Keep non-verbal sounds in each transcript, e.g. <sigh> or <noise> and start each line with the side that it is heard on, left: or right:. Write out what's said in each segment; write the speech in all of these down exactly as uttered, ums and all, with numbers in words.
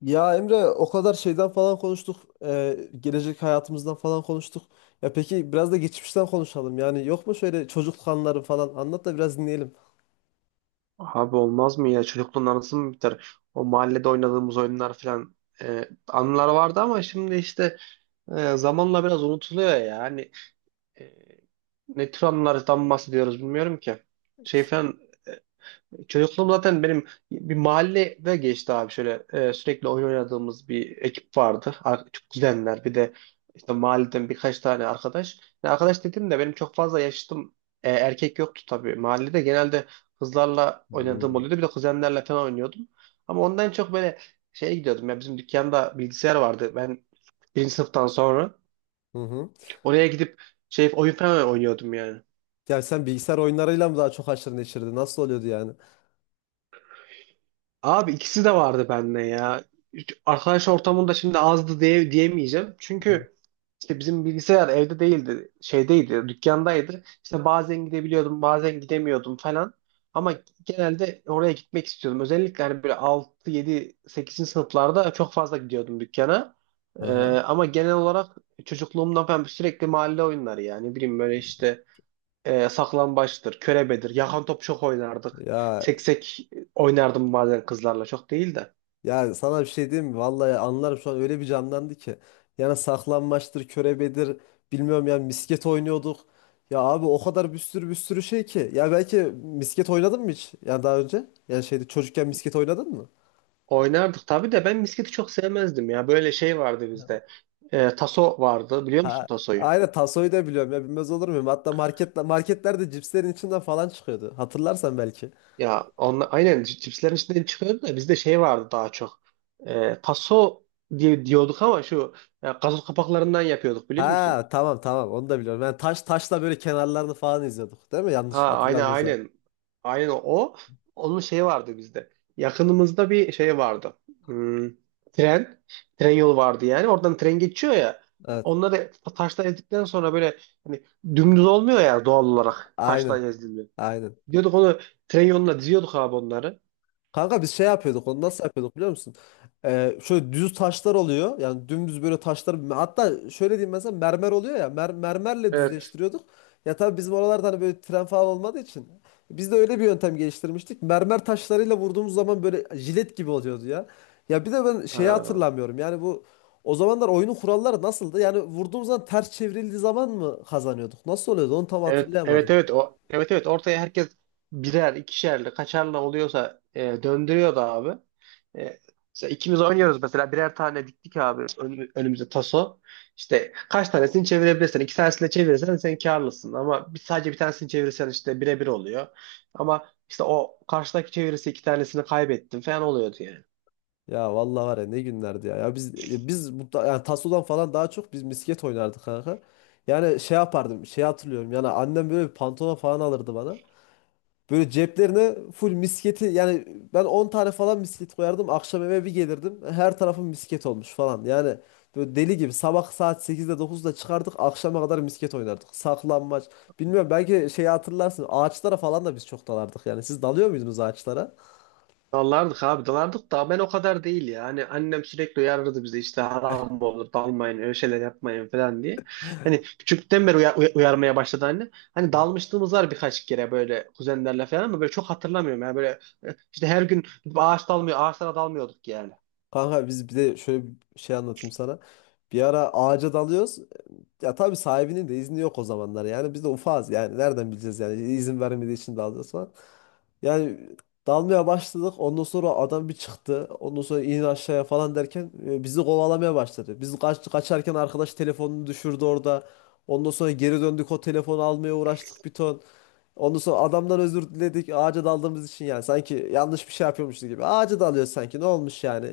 left: Ya Emre o kadar şeyden falan konuştuk. Eee, gelecek hayatımızdan falan konuştuk. Ya peki biraz da geçmişten konuşalım. Yani yok mu şöyle çocukluk anıları falan anlat da biraz dinleyelim.
right: Abi olmaz mı ya? Çocukluğun anısı mı biter? O mahallede oynadığımız oyunlar falan e, anılar vardı ama şimdi işte e, zamanla biraz unutuluyor ya. Hani e, ne tür anılardan bahsediyoruz bilmiyorum ki. Şey falan. Çocukluğum zaten benim bir mahallede geçti abi şöyle e, sürekli oyun oynadığımız bir ekip vardı. Ar- Çok kuzenler bir de işte mahalleden birkaç tane arkadaş. Yani arkadaş dedim de benim çok fazla yaşıtım e, erkek yoktu tabii. Mahallede genelde kızlarla oynadığım
left: Hmm.
right: oluyordu, bir de kuzenlerle falan oynuyordum. Ama ondan çok böyle şeye gidiyordum ya, bizim dükkanda bilgisayar vardı ben birinci sınıftan sonra.
left: Hı hı.
right: Oraya gidip şey oyun falan oynuyordum yani.
left: Ya sen bilgisayar oyunlarıyla mı daha çok haşır neşirdin? Nasıl oluyordu yani?
right: Abi ikisi de vardı bende ya. Hiç arkadaş ortamında şimdi azdı diye, diyemeyeceğim.
left: Hmm.
right: Çünkü işte bizim bilgisayar evde değildi, şeydeydi, dükkandaydı. İşte bazen gidebiliyordum, bazen gidemiyordum falan. Ama genelde oraya gitmek istiyordum. Özellikle hani böyle altı yedi sekizinci sınıflarda çok fazla gidiyordum dükkana. Ee,
left: Aha.
right: ama genel olarak çocukluğumdan ben sürekli mahalle oyunları yani. Ne bileyim böyle işte e, saklambaçtır, körebedir, yakan top çok oynardık.
left: Ya
right: Seksek oynardım bazen kızlarla, çok değil de.
left: Ya sana bir şey diyeyim mi? Vallahi anlarım, şu an öyle bir canlandı ki. Yani saklanmaçtır, körebedir, bilmiyorum yani misket oynuyorduk. Ya abi o kadar bir sürü bir sürü şey ki. Ya belki misket oynadın mı hiç? Yani daha önce? Yani şeyde çocukken misket oynadın mı?
right: Oynardık tabii de ben misketi çok sevmezdim ya. Böyle şey vardı bizde. E, taso vardı, biliyor musun
left: Ha,
right: tasoyu?
left: aynen tasoyu da biliyorum ya, bilmez olur muyum? Hatta marketle, marketlerde cipslerin içinden falan çıkıyordu. Hatırlarsan belki.
right: Ya onla, aynen c- cipslerin içinden çıkıyordu da bizde şey vardı daha çok. E, taso diye diyorduk ama şu e, gazoz kapaklarından yapıyorduk, biliyor musun?
left: Ha, tamam tamam, onu da biliyorum. Yani taş taşla böyle kenarlarını falan izliyorduk değil mi?
right: Ha,
left: Yanlış
right: aynen
left: hatırlamıyorsam.
right: aynen. Aynen o. Onun şeyi vardı bizde. Yakınımızda bir şey vardı. Hmm, tren. Tren yolu vardı yani. Oradan tren geçiyor ya.
left: Evet,
right: Onları taşla ezdikten sonra böyle hani dümdüz olmuyor ya, doğal olarak taşla
left: aynen
right: ezilmiyor,
left: aynen.
right: diyorduk onu. Tren yoluna diziyorduk abi onları.
left: Kanka biz şey yapıyorduk, onu nasıl yapıyorduk biliyor musun? Ee, şöyle düz taşlar oluyor. Yani dümdüz böyle taşlar. Hatta şöyle diyeyim, mesela mermer oluyor ya. Mer mermerle
right: Evet.
left: düzleştiriyorduk. Ya tabii bizim oralarda hani böyle tren falan olmadığı için. Biz de öyle bir yöntem geliştirmiştik. Mermer taşlarıyla vurduğumuz zaman böyle jilet gibi oluyordu ya. Ya bir de ben şeyi
right: Ha.
left: hatırlamıyorum. Yani bu o zamanlar oyunun kuralları nasıldı? Yani vurduğumuz zaman ters çevrildiği zaman mı kazanıyorduk? Nasıl oluyordu? Onu tam
right: Evet evet
left: hatırlayamadım.
right: evet, o evet evet, ortaya herkes birer, ikişerli, kaçarlı oluyorsa e, döndürüyordu abi. E, mesela ikimiz oynuyoruz, mesela birer tane diktik abi ön- önümüze taso. İşte kaç tanesini çevirebilirsen, iki tanesini de çevirirsen sen karlısın, ama bir, sadece bir tanesini çevirirsen işte birebir oluyor. Ama işte o karşıdaki çevirirse iki tanesini kaybettin falan oluyordu yani.
left: Ya vallahi var ya, ne günlerdi ya. Ya biz biz mutla- yani tasodan falan daha çok biz misket oynardık kanka. Yani şey yapardım. Şey hatırlıyorum. Yani annem böyle bir pantolon falan alırdı bana. Böyle ceplerine full misketi, yani ben on tane falan misket koyardım. Akşam eve bir gelirdim. Her tarafım misket olmuş falan. Yani böyle deli gibi sabah saat sekizde dokuzda çıkardık. Akşama kadar misket oynardık. Saklanmaç. Bilmiyorum belki şeyi hatırlarsın. Ağaçlara falan da biz çok dalardık. Yani siz dalıyor muydunuz ağaçlara?
right: Dalardık abi, dalardık da ben o kadar değil ya. Hani annem sürekli uyarırdı bizi, işte haram olur dalmayın, öyle şeyler yapmayın falan diye. Hani küçüklükten beri uya- uya- uyarmaya başladı anne. Hani dalmışlığımız var birkaç kere böyle kuzenlerle falan, ama böyle çok hatırlamıyorum. Yani böyle e, işte her gün ağaç dalmıyor, ağaçlara dalmıyorduk yani.
left: Kanka biz bir de şöyle bir şey anlatayım sana. Bir ara ağaca dalıyoruz. Ya tabii sahibinin de izni yok o zamanlar. Yani biz de ufağız yani. Nereden bileceğiz yani? İzin vermediği için dalıyoruz falan. Yani dalmaya başladık. Ondan sonra adam bir çıktı. Ondan sonra in aşağıya falan derken e, bizi kovalamaya başladı. Biz kaç, kaçarken arkadaş telefonunu düşürdü orada. Ondan sonra geri döndük, o telefonu almaya uğraştık bir ton. Ondan sonra adamdan özür diledik ağaca daldığımız için yani. Sanki yanlış bir şey yapıyormuşuz gibi. Ağaca dalıyoruz, sanki ne olmuş yani.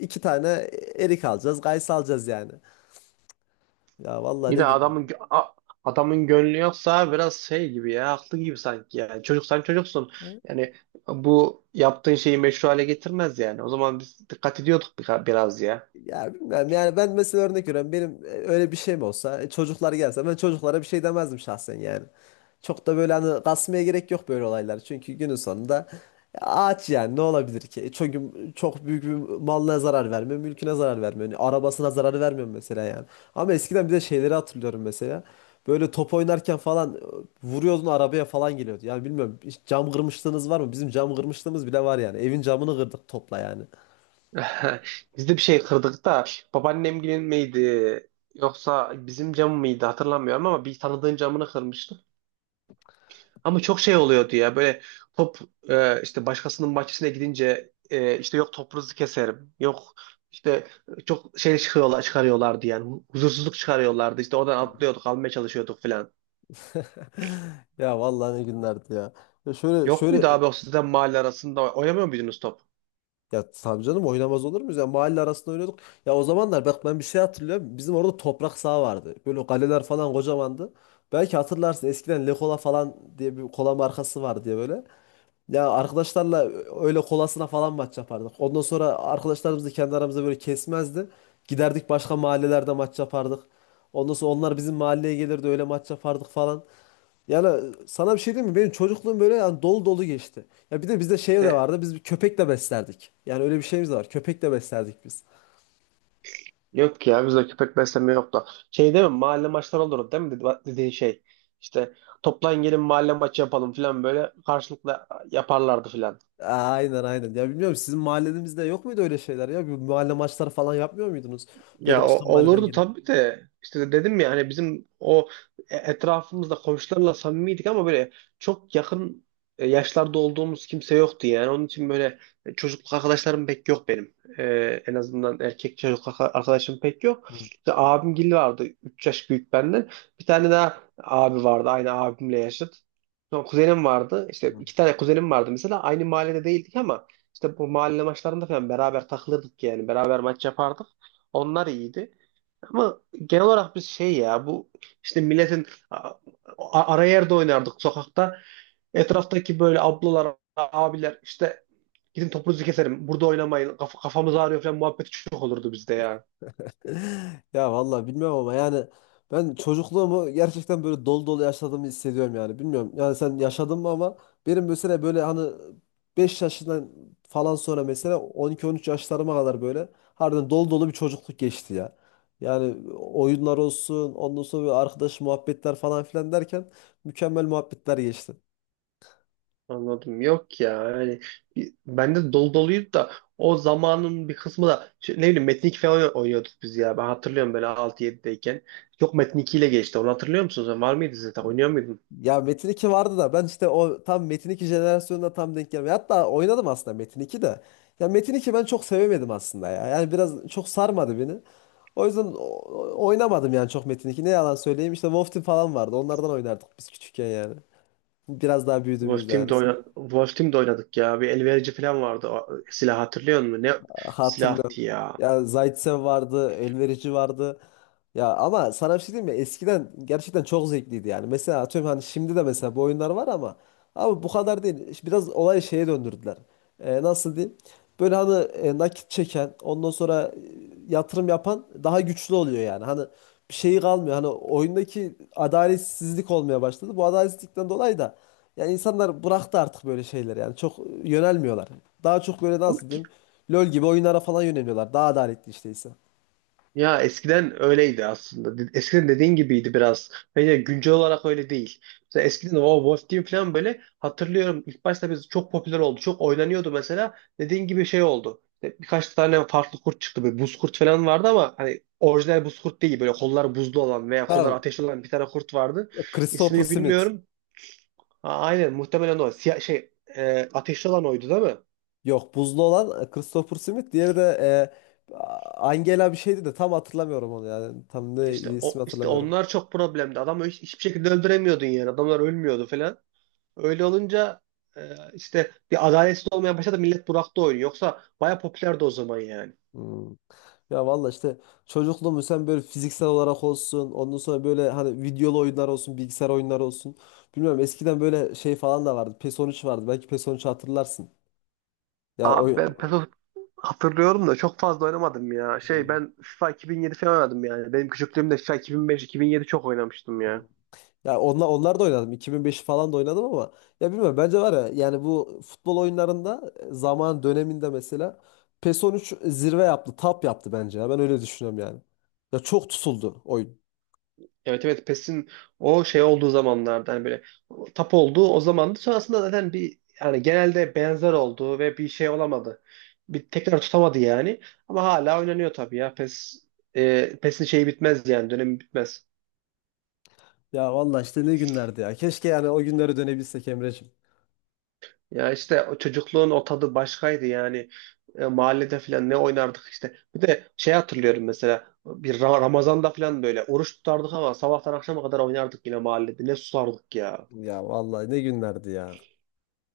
left: İki tane erik alacağız, gayısı alacağız yani. Ya vallahi, ne
right: Yine
left: günler.
right: adamın gö- a- adamın gönlü yoksa biraz şey gibi ya, haklı gibi sanki yani. Çocuk, sen çocuksun. Yani bu yaptığın şeyi meşru hale getirmez yani. O zaman biz dikkat ediyorduk birka- biraz ya.
left: Ya bilmem yani, ben mesela örnek veriyorum, benim e, öyle bir şey mi olsa, e, çocuklar gelse ben çocuklara bir şey demezdim şahsen yani. Çok da böyle hani kasmaya gerek yok böyle olaylar, çünkü günün sonunda e, ağaç, yani ne olabilir ki? E, Çünkü çok büyük bir malına zarar vermiyor, mülküne zarar vermiyor, yani arabasına zarar vermiyor mesela yani. Ama eskiden bir de şeyleri hatırlıyorum mesela. Böyle top oynarken falan e, vuruyordun arabaya falan geliyordu. Yani bilmiyorum, hiç cam kırmışlığınız var mı? Bizim cam kırmışlığımız bile var yani. Evin camını kırdık topla yani.
right: <laughs> Biz de bir şey kırdık da, babaannemgilin miydi yoksa bizim cam mıydı hatırlamıyorum, ama bir tanıdığın camını kırmıştık. Ama çok şey oluyordu ya, böyle top e, işte başkasının bahçesine gidince e, işte yok topunuzu keserim, yok işte, çok şey çıkıyorlar, çıkarıyorlardı yani, huzursuzluk çıkarıyorlardı işte, oradan atlıyorduk almaya çalışıyorduk falan.
left: <laughs> Ya vallahi, ne günlerdi ya. Ya şöyle
right: Yok muydu
left: şöyle
right: abi o sizden, mahalle arasında oynamıyor muydunuz top?
left: ya tabii canım, oynamaz olur muyuz? Ya mahalle arasında oynuyorduk. Ya o zamanlar bak, ben bir şey hatırlıyorum. Bizim orada toprak saha vardı. Böyle kaleler falan kocamandı. Belki hatırlarsın, eskiden Lekola falan diye bir kola markası vardı diye böyle. Ya arkadaşlarla öyle kolasına falan maç yapardık. Ondan sonra arkadaşlarımız da kendi aramızda böyle kesmezdi. Giderdik başka mahallelerde maç yapardık. Ondan sonra onlar bizim mahalleye gelirdi, öyle maç yapardık falan. Yani sana bir şey diyeyim mi? Benim çocukluğum böyle yani dolu dolu geçti. Ya bir de bizde şey de
right: E,
left: vardı. Biz bir köpek de beslerdik. Yani öyle bir şeyimiz de var. Köpek de beslerdik biz.
right: Yok ya, bizde köpek besleme yoktu. Şey değil mi? Mahalle maçları olurdu değil mi? Dedi- Dediği şey. İşte toplan gelin mahalle maçı yapalım falan, böyle karşılıklı yaparlardı falan.
left: Aynen aynen. Ya bilmiyorum, sizin mahallenizde yok muydu öyle şeyler ya? Bir mahalle maçları falan yapmıyor muydunuz? Böyle
right: Ya o-
left: başka mahalleden
right: olurdu
left: gelip.
right: tabii de, işte dedim ya, hani bizim o e- etrafımızda komşularla samimiydik ama böyle çok yakın e, yaşlarda olduğumuz kimse yoktu yani. Onun için böyle çocukluk arkadaşlarım pek yok benim. Ee, en azından erkek çocukluk arka- arkadaşım pek yok.
left: Hı,
right: İşte abimgil vardı, üç yaş büyük benden. Bir tane daha abi vardı, aynı abimle yaşıt. Sonra kuzenim vardı. İşte
left: hı.
right: iki tane kuzenim vardı mesela. Aynı mahallede değildik ama işte bu mahalle maçlarında falan beraber takılırdık yani. Beraber maç yapardık. Onlar iyiydi. Ama genel olarak biz şey ya, bu işte milletin a- a- ara yerde oynardık sokakta. Etraftaki böyle ablalar, abiler işte gidin topunuzu keserim, burada oynamayın. Kaf kafamız ağrıyor falan muhabbeti çok olurdu bizde ya.
left: Ya vallahi bilmiyorum ama yani ben çocukluğumu gerçekten böyle dolu dolu yaşadığımı hissediyorum yani. Bilmiyorum yani sen yaşadın mı ama benim mesela böyle hani beş yaşından falan sonra mesela on iki on üç yaşlarıma kadar böyle harbiden dolu dolu bir çocukluk geçti ya. Yani oyunlar olsun, ondan sonra bir arkadaş muhabbetler falan filan derken mükemmel muhabbetler geçti.
right: Anladım. Yok ya. Yani bir- bende dolu doluydu da o zamanın bir kısmı da şey, ne bileyim Metin iki falan oynuyorduk biz ya. Ben hatırlıyorum böyle altı yedideyken. Yok, Metin iki ile geçti. Onu hatırlıyor musunuz? Var mıydı zaten? Oynuyor muydunuz?
left: Ya Metin iki vardı da ben işte o tam Metin iki jenerasyonuna tam denk gelmiyor. Hatta oynadım aslında Metin iki de. Ya Metin iki ben çok sevemedim aslında ya. Yani biraz çok sarmadı beni. O yüzden o- o- oynamadım yani çok Metin iki. Ne yalan söyleyeyim, işte Wolf Team falan vardı. Onlardan oynardık biz küçükken yani. Biraz daha
right: Wolf
left: büyüdüğümüzde yani.
right: Team'de, oyna Wolf Team'de oynadık ya. Bir elverici falan vardı. O silah, hatırlıyor musun? Ne
left: Hatırlıyorum.
right: silahtı ya.
left: Ya Zaitsev vardı, Elverici vardı. Ya ama sana bir şey diyeyim mi? Eskiden gerçekten çok zevkliydi yani. Mesela atıyorum, hani şimdi de mesela bu oyunlar var ama abi bu kadar değil. İşte biraz olayı şeye döndürdüler. Ee, nasıl diyeyim? Böyle hani e, nakit çeken, ondan sonra e, yatırım yapan daha güçlü oluyor yani. Hani bir şeyi kalmıyor. Hani oyundaki adaletsizlik olmaya başladı. Bu adaletsizlikten dolayı da yani insanlar bıraktı artık böyle şeyler yani. Çok e, yönelmiyorlar. Daha çok böyle nasıl
right: Yok ki.
left: diyeyim? LoL gibi oyunlara falan yöneliyorlar. Daha adaletli işteyse.
right: Ya eskiden öyleydi aslında. De- Eskiden dediğin gibiydi biraz. Bence güncel olarak öyle değil. Mesela eskiden o Wolf Team falan böyle hatırlıyorum. İlk başta biz çok popüler oldu. Çok oynanıyordu mesela. Dediğin gibi şey oldu. İşte birkaç tane farklı kurt çıktı. Böyle buz kurt falan vardı ama hani orijinal buz kurt değil. Böyle kollar buzlu olan veya kollar
left: Tamam.
right: ateşli olan bir tane kurt vardı.
left: Christopher
right: İsmini
left: Smith.
right: bilmiyorum. A- Aynen, muhtemelen o. Siyah, şey e, ateşli olan oydu değil mi?
left: Yok, buzlu olan e, Christopher Smith. Diğeri de e, Angela bir şeydi de tam hatırlamıyorum onu yani. Tam ne
right: İşte
left: ismi
right: o, işte
left: hatırlamıyorum.
right: onlar çok problemdi. Adamı hiç- hiçbir şekilde öldüremiyordun yani. Adamlar ölmüyordu falan. Öyle olunca e, işte bir adaletsiz olmaya başladı. Millet bıraktı oyunu. Yoksa baya popülerdi o zaman yani.
left: Hmm. Ya valla işte çocukluğumu sen böyle fiziksel olarak olsun, ondan sonra böyle hani videolu oyunlar olsun, bilgisayar oyunları olsun. Bilmiyorum, eskiden böyle şey falan da vardı, PES on üç vardı, belki PES on üç hatırlarsın. Ya oy...
right: Abi ben PES hatırlıyorum da çok fazla oynamadım ya. Şey,
left: Hmm.
right: ben FIFA iki bin yedi falan oynadım yani. Benim küçüklüğümde FIFA iki bin beş-iki bin yedi çok oynamıştım ya.
left: Ya onlar, onlar da oynadım, iki bin beşi falan da oynadım ama ya bilmiyorum, bence var ya yani bu futbol oyunlarında e, zaman döneminde mesela PES on üç zirve yaptı, tap yaptı bence ya, ben öyle düşünüyorum yani. Ya çok tutuldu oyun.
right: Evet evet, PES'in o şey olduğu zamanlarda hani böyle tap olduğu o zamandı. Sonrasında zaten bir, yani genelde benzer oldu ve bir şey olamadı. Bir tekrar tutamadı yani. Ama hala oynanıyor tabii ya. PES e, PES'in şeyi bitmez yani, dönemi bitmez.
left: Ya valla işte ne günlerdi ya, keşke yani o günlere dönebilsek Emreciğim.
right: Ya işte o çocukluğun o tadı başkaydı yani. E, mahallede falan ne oynardık işte. Bir de şey hatırlıyorum, mesela bir Ra- Ramazan'da falan böyle oruç tutardık ama sabahtan akşama kadar oynardık yine mahallede. Ne susardık ya.
left: Ya vallahi ne günlerdi ya.